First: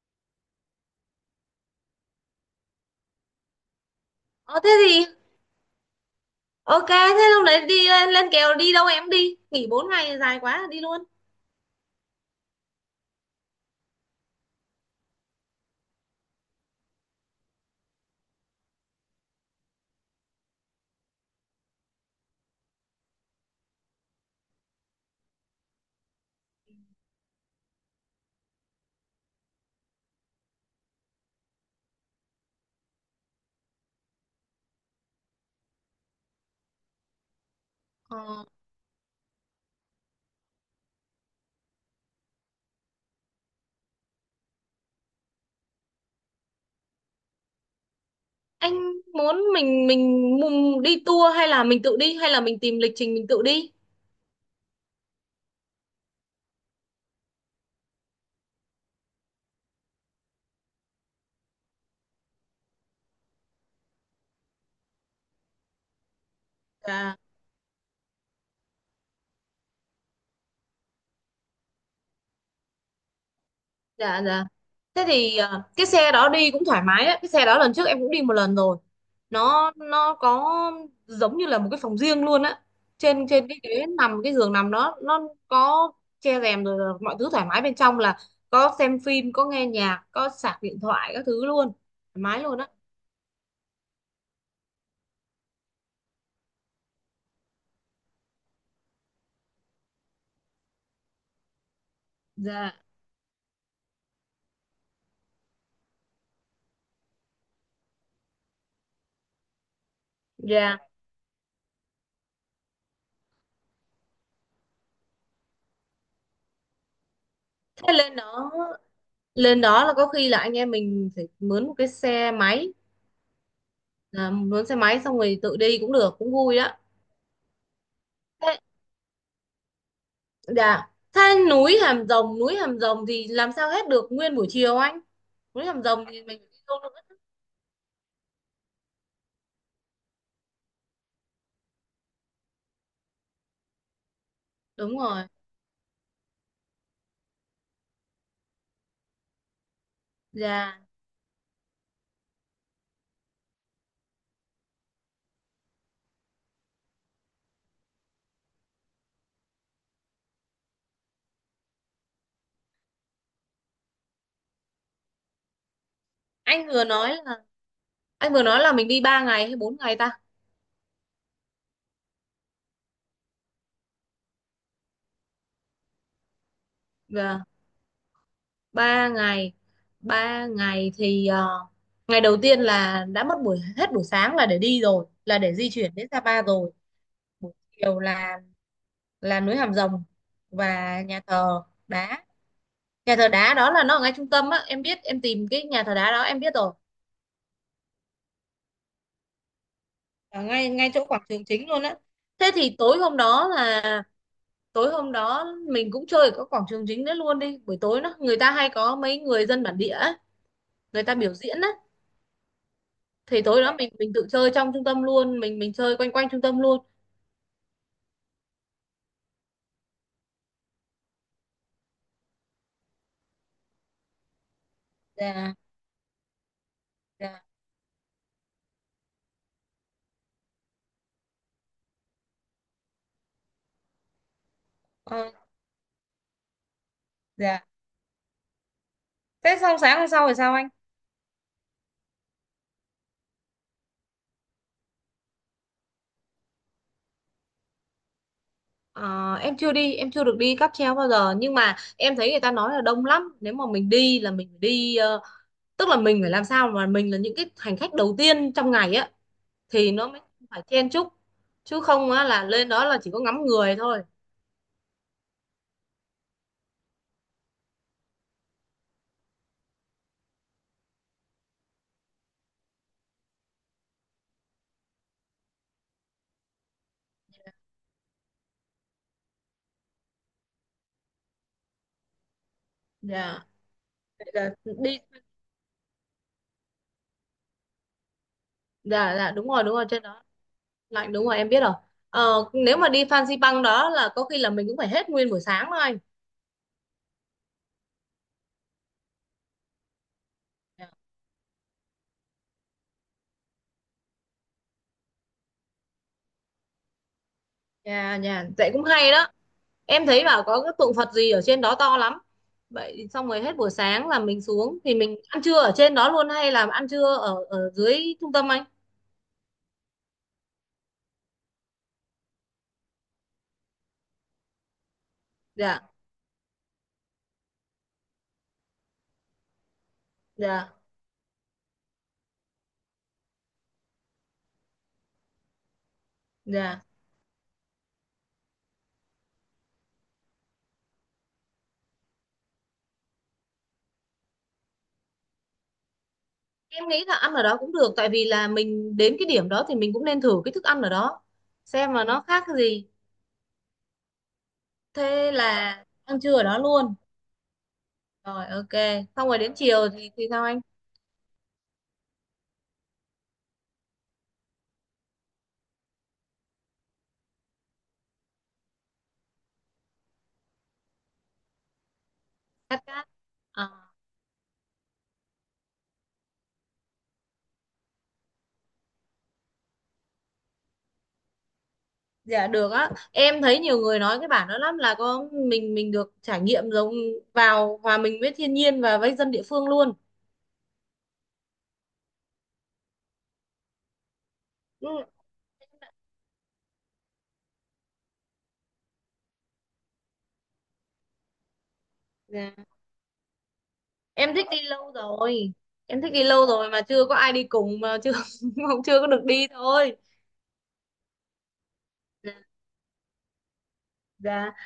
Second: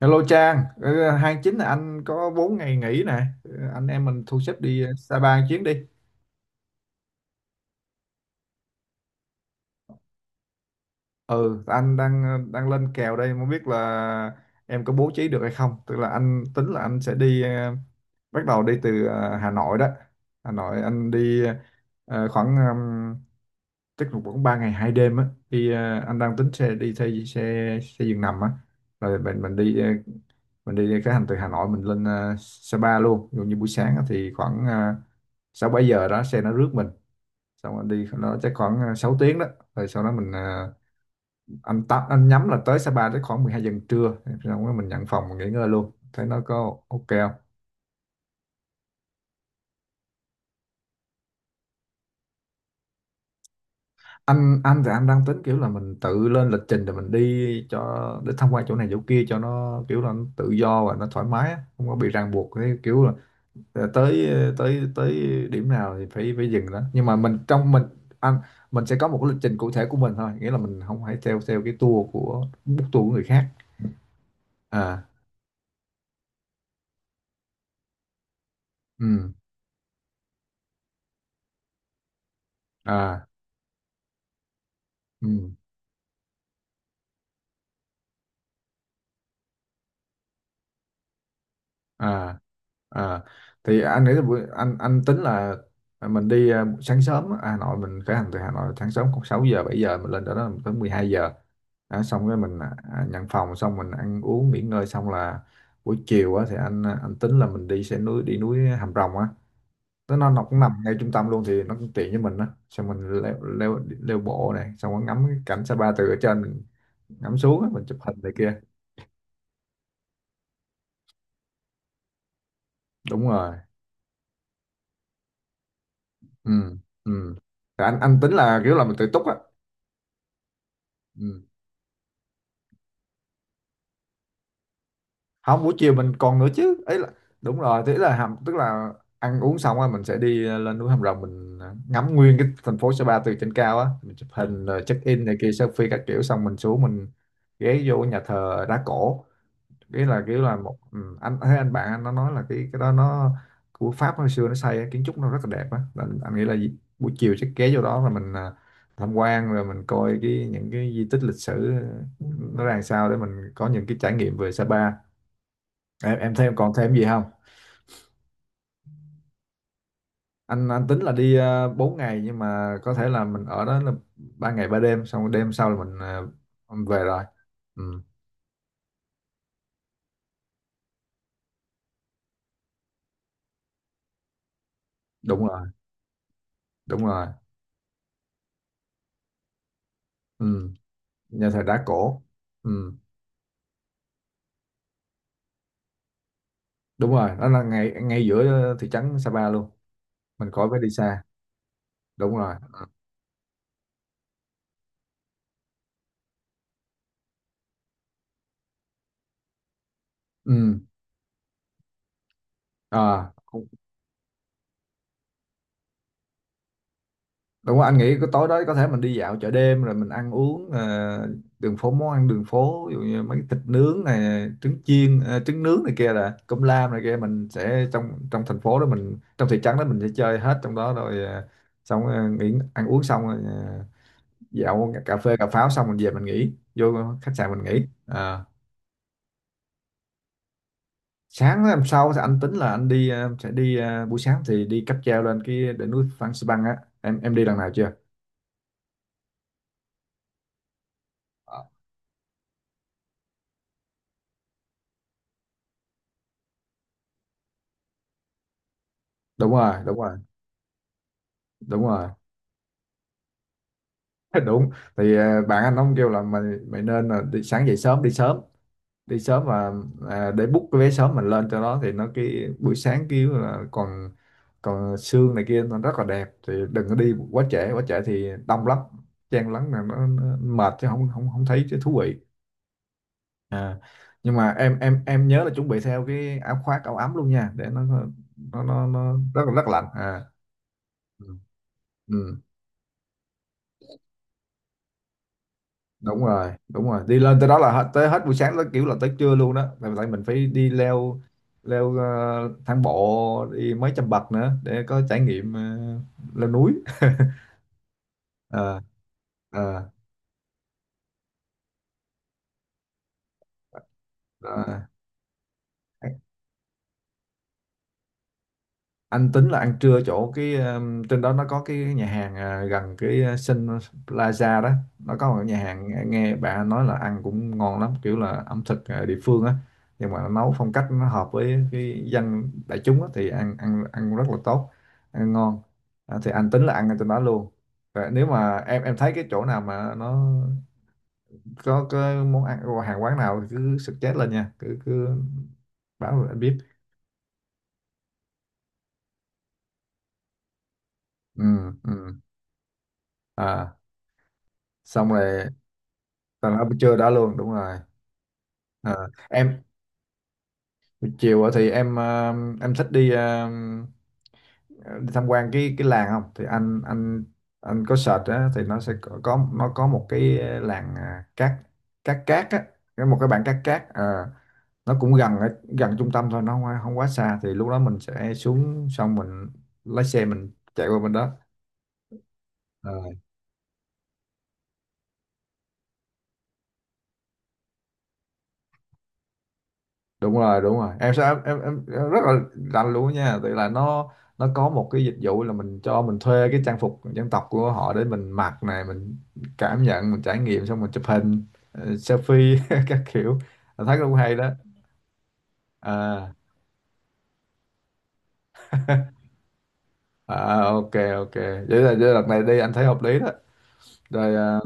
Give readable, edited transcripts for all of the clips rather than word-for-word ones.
Hello Trang. Ờ, 29 là anh có 4 ngày nghỉ nè. Anh em mình thu xếp Ờ thế đi thì Sapa một chuyến đi. ok, thế lúc đấy đi lên kèo đi đâu em, đi nghỉ 4 ngày dài quá đi luôn. Ừ, anh đang lên kèo đây, không biết là em có bố trí được hay không. Tức là anh tính là anh sẽ đi bắt đầu đi từ Hà Nội đó. Hà Nội anh đi khoảng chắc là khoảng 3 ngày 2 đêm á. Đi anh đang tính xe đi xe xe xe giường nằm á. Rồi mình đi mình đi khởi hành từ Hà Nội mình lên Sapa luôn. Ví dụ như buổi sáng á thì khoảng 6 7 giờ đó xe nó rước mình xong rồi đi nó Ờ, chắc khoảng 6 tiếng đó, rồi sau đó mình anh tắm anh nhắm là tới Sapa tới khoảng 12 giờ trưa, xong rồi mình nhận phòng mình nghỉ ngơi luôn thấy nó có ok không. anh muốn mình mùng đi tour, hay là mình tự đi, hay là mình tìm lịch trình mình tự đi. Anh thì anh đang tính kiểu là mình tự lên lịch trình rồi mình đi cho để tham quan chỗ này chỗ kia cho nó kiểu là nó tự do và nó thoải mái á, không có bị ràng buộc cái kiểu là tới tới tới điểm nào thì phải phải dừng đó, nhưng mà Dạ, mình trong mình anh mình sẽ có một cái lịch trình cụ thể của mình thôi, nghĩa là mình không phải theo theo cái tour của book tour của người khác. dạ, dạ. À, Thế thì cái xe đó đi cũng thoải mái đấy, cái xe đó lần trước em cũng đi một lần rồi. ừ, Nó có giống như là một cái phòng riêng luôn á. à, Trên trên cái ghế nằm, cái giường nằm đó nó ừ, có che rèm rồi, là mọi thứ thoải mái bên trong, là có xem phim, có nghe nhạc, có sạc điện thoại các thứ luôn, thoải à, mái luôn á. à, thì anh nghĩ là buổi anh tính là mình đi sáng sớm á, Hà Nội mình khởi hành từ Hà Nội sáng sớm khoảng 6 giờ 7 giờ mình lên đó đó tới 12 giờ đó, xong cái mình Dạ, nhận phòng xong mình ăn uống nghỉ ngơi xong là buổi chiều á, thì anh anh tính là mình đi xe núi đi núi Hàm Rồng á. Nó cũng nằm dạ. ngay trung tâm luôn thì nó cũng tiện với mình á, xong mình leo leo leo bộ này xong rồi ngắm cái cảnh Sapa từ ở trên mình ngắm xuống á, mình Thế chụp hình lên này đó, kia. Là có khi là anh em mình phải mướn một cái xe máy, Đúng rồi, à, mướn xe máy xong rồi tự đi cũng được, cũng vui đó. ừ, ừ. Thì anh tính Thế, là kiểu là mình tự túc á. dạ thế Ừ. núi Hàm Rồng, núi Hàm Rồng thì làm sao hết được nguyên buổi chiều anh? Không, Núi buổi Hàm chiều Rồng mình thì còn mình nữa đi chứ đâu? ấy là đúng rồi, thế là hàm tức là ăn uống xong á mình sẽ đi lên núi Hàm Rồng mình ngắm nguyên cái thành phố Sa Pa từ trên cao á, mình chụp hình rồi Đúng check in rồi. này kia selfie các kiểu xong mình xuống mình ghé vô nhà thờ đá cổ. Cái là kiểu là một, Dạ. ừ, anh thấy anh bạn anh nó nói là cái đó nó của Pháp hồi xưa nó xây á, kiến trúc nó rất là đẹp á. Là anh nghĩ là buổi chiều chắc ghé vô đó là mình tham quan rồi mình coi cái những cái di tích lịch sử nó ra làm sao để mình có những cái trải nghiệm về Sapa. Em thêm Anh còn vừa thêm gì nói không. là, mình đi 3 ngày hay 4 ngày ta? Anh tính là đi 4 ngày, nhưng mà có thể là mình ở đó là 3 ngày 3 đêm xong đêm sau là mình về rồi. Dạ. Ừ, 3 ngày. 3 ngày thì ngày đầu tiên là đã mất buổi, hết buổi sáng là để đi rồi, là đúng để rồi, di chuyển đến Sapa rồi. đúng rồi. Buổi chiều là núi Hàm Rồng Ừ. và nhà Nhà thờ thờ đá cổ. đá. Ừ. Nhà thờ đá đó là nó ở ngay trung tâm á, em biết, em tìm cái nhà thờ đá đó em biết rồi. Đúng rồi, nó là ngay ngay giữa thị trấn Sapa luôn. Ở Mình khỏi ngay phải đi ngay chỗ xa. quảng trường chính luôn á. Đúng Thế rồi. thì tối hôm đó là, tối hôm đó mình cũng chơi ở các quảng trường chính đấy luôn đi, buổi tối nó người ta hay có mấy người dân bản địa ấy, Ừ. người ta biểu diễn á, À, thì tối đó mình tự chơi trong trung tâm luôn, mình chơi quanh quanh trung tâm luôn. đúng rồi, anh nghĩ cái tối đó có thể mình đi dạo chợ đêm rồi mình ăn uống đường phố, món ăn đường phố, ví dụ như mấy cái thịt nướng này, trứng chiên Dạ, trứng nướng này kia là cơm lam này kia. dạ, Mình sẽ trong trong thành phố đó, mình trong thị trấn đó mình sẽ chơi hết trong đó rồi xong nghỉ ăn uống xong rồi dạo cà ờ, phê cà pháo xong mình về mình nghỉ vô khách sạn mình dạ nghỉ. Ờ. thế xong sáng hôm sau thì sao anh? Sáng hôm sau thì anh tính là anh đi sẽ đi buổi sáng thì đi cáp treo lên cái đỉnh núi Phan Xipang á, em đi lần nào chưa. Ờ, em chưa đi, em chưa được đi cáp treo bao giờ, nhưng Ờ, mà em thấy người ta nói là đông lắm, nếu mà mình đi là mình phải đi tức là mình phải làm sao mà mình là những cái hành khách đầu tiên trong ngày á, đúng rồi, thì đúng nó rồi, mới phải chen chúc, chứ đúng rồi. không á là lên đó là chỉ có ngắm người thôi. Đúng. Thì bạn anh ông kêu là mày mày nên là đi sáng dậy sớm, đi sớm, đi sớm và để book cái vé sớm mình lên cho nó, thì nó cái buổi sáng kiểu là còn còn sương này kia nó rất là đẹp. Thì đừng có đi quá trễ, quá trễ thì đông lắm, chen lấn là nó mệt chứ không không không thấy chứ thú vị. Dạ À, nhưng mà là em đi. em em nhớ là chuẩn bị theo cái áo khoác áo ấm luôn nha để nó nó Dạ, dạ, rất đúng là rồi, rất đúng lạnh rồi, trên đó à. lạnh, đúng Ừ. rồi em biết rồi. Ừ, Nếu mà đi Phan Xipang đó là có khi là mình cũng phải hết nguyên buổi sáng thôi. đúng rồi, đúng rồi, đi lên tới đó là hết tới hết buổi sáng tới kiểu là tới trưa luôn đó, tại tại mình phải đi leo leo ờ, thang bộ đi mấy trăm bậc nữa để có trải nghiệm leo núi. Nhà nhà vậy À, cũng hay đó. Em thấy bảo có cái tượng Phật gì ở trên đó to lắm. Vậy xong rồi hết buổi sáng là mình xuống, à, thì mình ăn trưa ở trên đó luôn hay là ăn trưa ở ở dưới trung tâm anh? anh tính là ăn trưa chỗ cái trên đó nó có cái nhà hàng gần cái Sun Plaza đó, nó có một nhà Dạ, hàng, nghe nghe bạn nói là ăn cũng ngon lắm, kiểu là ẩm thực địa phương á, nhưng mà nó nấu phong dạ, cách nó hợp với cái dân đại chúng á, thì ăn ăn ăn rất là tốt, ăn ngon. À, thì anh tính là dạ. ăn ở trên đó luôn. Và nếu mà em thấy cái chỗ nào mà nó có cái món ăn, hàng quán nào thì cứ suggest lên nha, cứ cứ báo rồi anh biết. Em nghĩ là ăn ở đó cũng được, tại vì là mình đến cái điểm đó thì mình cũng nên thử cái thức ăn ở đó, Ừ, xem mà ừ, nó khác cái gì. à, xong Thế rồi. là ăn trưa ở Tao đó đã luôn. chưa, đã luôn, đúng rồi. Rồi, ok. Ờ, Xong rồi đến em chiều thì sao anh? chiều á thì em em thích đi đi tham quan cái làng không thì anh có search á thì nó sẽ nó có một cái làng cát cát cát á, Cắt cái cát. một cái bản cát cát À, nó cũng gần ở gần trung tâm thôi, nó không, không quá xa, thì lúc đó mình sẽ xuống xong mình lái xe mình chạy qua bên đó. dạ được á. Ờ. Em thấy nhiều người nói cái bản đó lắm, là có mình được trải nghiệm giống vào hòa mình với thiên nhiên và với dân địa phương luôn. Đúng rồi, đúng rồi, em sẽ em rất là rành luôn á nha, tại là nó có một Ừ. cái dịch vụ là mình cho mình thuê cái trang phục dân tộc của họ để mình mặc này mình cảm nhận mình trải nghiệm xong mình chụp hình Dạ. selfie các kiểu. Anh thấy cũng hay Em đó. thích đi lâu rồi. Em thích đi À, lâu rồi mà chưa có ai đi cùng, mà chưa không, chưa có được đi thôi. à, ok, ok, vậy là đợt Dạ. này đi anh thấy hợp lý đó rồi. Dạ. À,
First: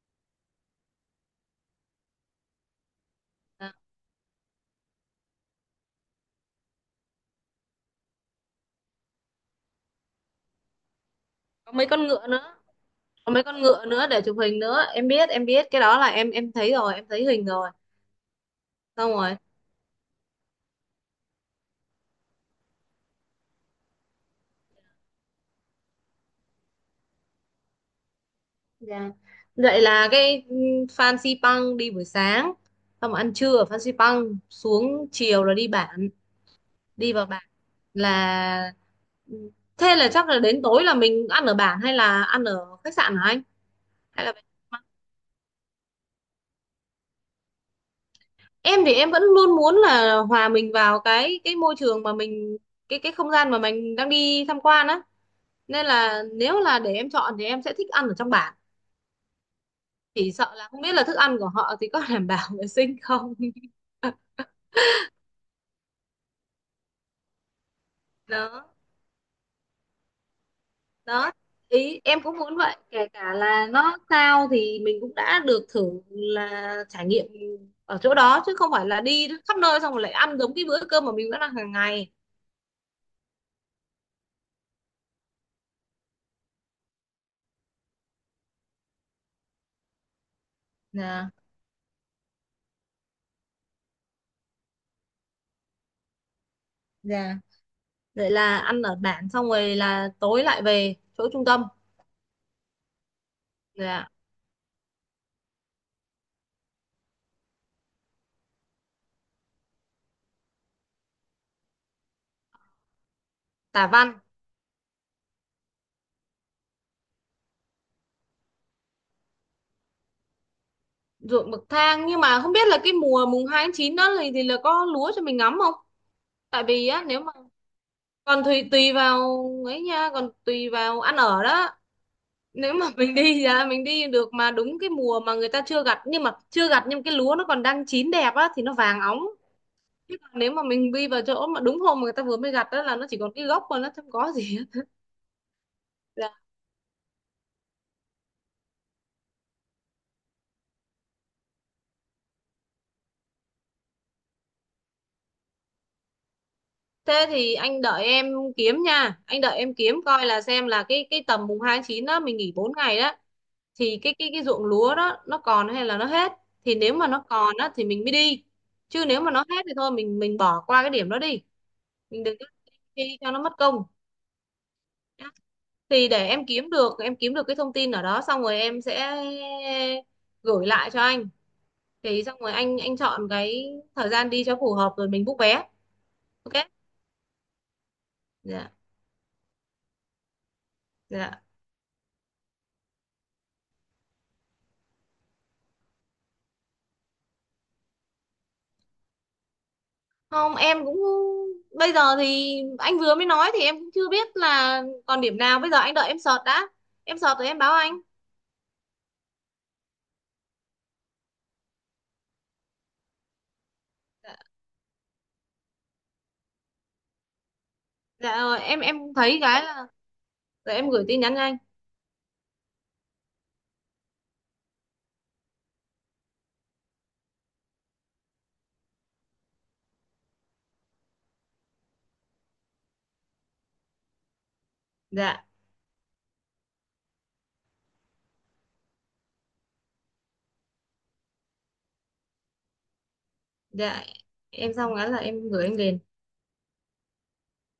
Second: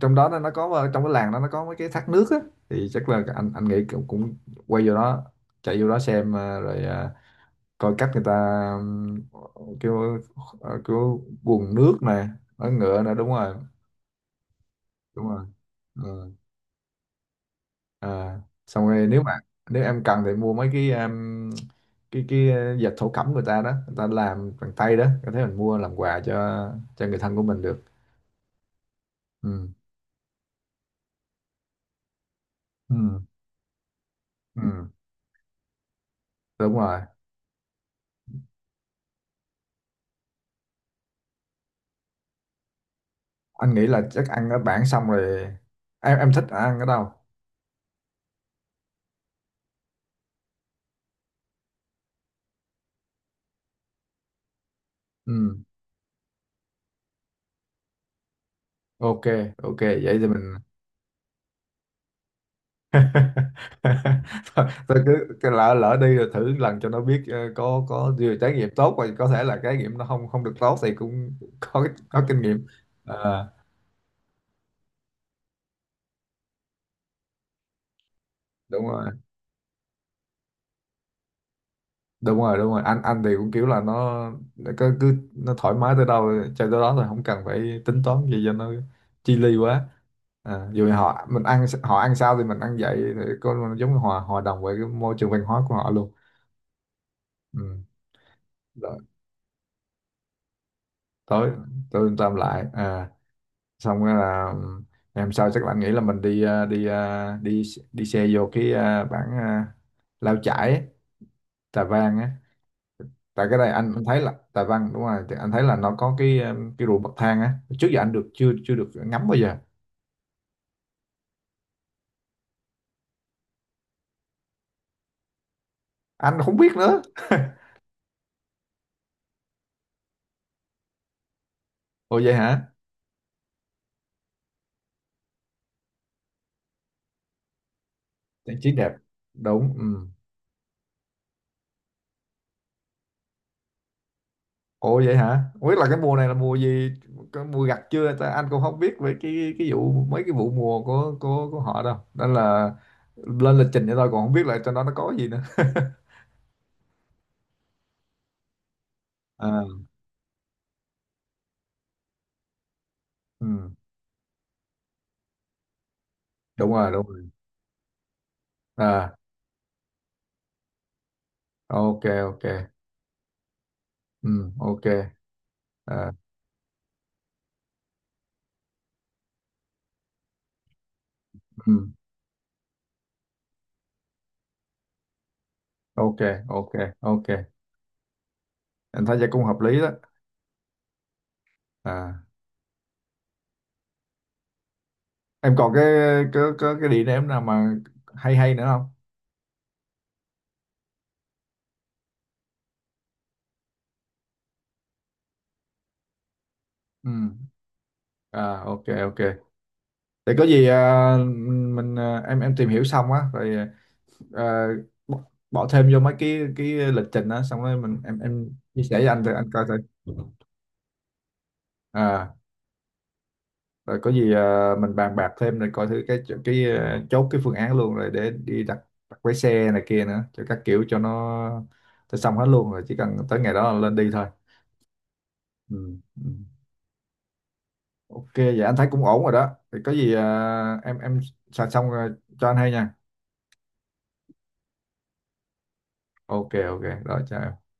trong đó nó có trong cái làng đó nó có mấy cái thác nước á, thì chắc là anh À, nghĩ cũng, cũng quay vô đó, chạy vô đó xem à, rồi coi cách người ta ừm, kiểu kiểu có quần mấy nước con ngựa nè, nữa. nói ngựa nè, đúng Có mấy rồi, con ngựa nữa để chụp hình nữa. Đúng Em rồi. biết cái đó là em Ừ. em thấy rồi, em thấy hình rồi. À, xong rồi Xong nếu mà rồi. nếu em cần thì mua mấy cái dệt thổ cẩm người ta đó, người ta làm bằng tay đó, có thể mình mua làm quà cho người thân của mình được. Dạ. Ừ. Vậy là cái Phan Xipang đi buổi sáng, xong Ừ. ăn trưa ở Phan Xipang Ừ. xuống, chiều là đi bản, Đúng rồi, đi vào bản là ừ, thế là chắc là đến tối là mình ăn ở bản hay là ăn ở khách sạn hả anh? anh nghĩ là Hay chắc là, ăn ở bản xong rồi, em thích ăn ở đâu. em thì em vẫn luôn muốn là hòa mình vào cái môi trường mà mình, cái không gian mà mình đang đi tham quan á, Ừ. nên là nếu là để em chọn thì em sẽ thích ăn ở trong bản. Ok, ok vậy thì Chỉ mình. sợ là không biết là thức ăn của họ thì có đảm bảo vệ sinh không. Thôi, thôi cứ lỡ lỡ đi rồi thử lần cho nó biết có vừa trải nghiệm Đó, tốt và có thể là trải nghiệm nó không không được tốt thì đó, cũng ý em có cũng kinh muốn nghiệm. vậy, kể cả Ờ, là nó sao thì mình cũng đã được thử là trải nghiệm ở chỗ đó, chứ không đúng phải là rồi, đi khắp nơi xong rồi lại ăn giống cái bữa cơm mà mình vẫn ăn hàng ngày. đúng rồi, đúng rồi, anh thì cũng kiểu là nó nó cứ nó thoải mái tới đâu chơi tới đó thôi, không cần phải tính toán gì cho nó chi li quá. À, dù họ Dạ, mình ăn họ ăn sao thì mình ăn vậy thì có giống như hòa hòa đồng với cái môi trường văn hóa của họ luôn. dạ. Ừ. Vậy là ăn ở Rồi bản xong rồi là tối lại về chỗ trung tới tâm. tôi làm lại à, xong Dạ. rồi là ngày hôm sau chắc là anh nghĩ là mình đi đi đi xe vô cái bản Lao Chải ấy, Tà Văn á, tại cái đây Tả anh thấy Văn, là Tà Văn đúng rồi, thì anh thấy là nó có cái cái ruộng bậc thang á, trước giờ anh được chưa chưa được ngắm bao giờ. ruộng bậc thang, nhưng mà không biết là cái mùa 2/9 đó thì là có lúa cho mình ngắm không. Anh không Tại biết vì nữa. á, nếu mà, còn tùy tùy vào, ấy nha, còn tùy vào ăn ở đó. Ồ vậy hả, Nếu mà mình đi ra mình đi được mà đúng cái mùa mà người ta chưa gặt, nhưng mà chưa gặt nhưng cái lúa nó còn đang chín đẹp á trang thì trí nó đẹp, vàng óng. đúng. Ừ. Chứ còn nếu mà mình đi vào chỗ mà đúng hôm mà người ta vừa mới gặt đó, là nó chỉ còn cái gốc mà nó không có gì hết. Ồ vậy hả, không biết là cái mùa này là Dạ. mùa gì, có mùa gặt chưa ta, anh cũng không biết về cái vụ mấy cái vụ mùa của của họ đâu, nên là lên lịch trình vậy thôi, còn không biết là trong đó nó có gì nữa. Thế thì anh đợi em kiếm nha, anh đợi À. em kiếm coi là xem là cái tầm 2/9 đó mình nghỉ 4 ngày đó, Ừ, thì cái ruộng lúa đó nó còn hay là nó hết, đúng thì rồi, nếu đúng mà nó rồi. còn á thì mình mới đi, chứ À, nếu mà nó hết thì thôi mình bỏ qua cái điểm đó đi, ok, mình đừng ok. có đi cho nó mất công. Ừ, ok. Thì À, để em kiếm được, cái thông tin ở đó xong rồi em sẽ gửi lại cho anh, ừ, thì xong rồi anh chọn cái thời gian đi cho phù hợp rồi mình book vé. ok, Ok. ok, ok, Dạ. em thấy vậy cũng hợp lý đó. Dạ, À, em còn cái cái địa điểm nào mà hay hay nữa không. không em cũng, bây giờ thì anh vừa mới nói thì em cũng chưa biết là còn điểm nào, bây giờ anh đợi em search đã, Ừ, em search rồi em báo anh. à, ok, ok, để có gì mình em tìm hiểu xong á rồi Dạ, à, bỏ bỏ thêm vô mấy cái lịch trình á, xong rồi mình dạ em rồi em chia em sẻ với anh rồi thấy anh cái coi thử. là rồi em gửi tin nhắn cho anh. À, rồi có gì mình bàn bạc thêm rồi coi thử cái chốt cái phương án luôn rồi để đi đặt đặt vé xe này kia nữa cho các kiểu cho nó, cho xong hết luôn rồi chỉ cần tới ngày đó là lên đi thôi. Dạ, Ừ. Ừ. Ok vậy anh thấy cũng ổn rồi đó, thì có gì em soạn xong rồi cho anh hay nha. dạ. Em xong cái là em gửi anh liền. Ok, ok rồi, chào em.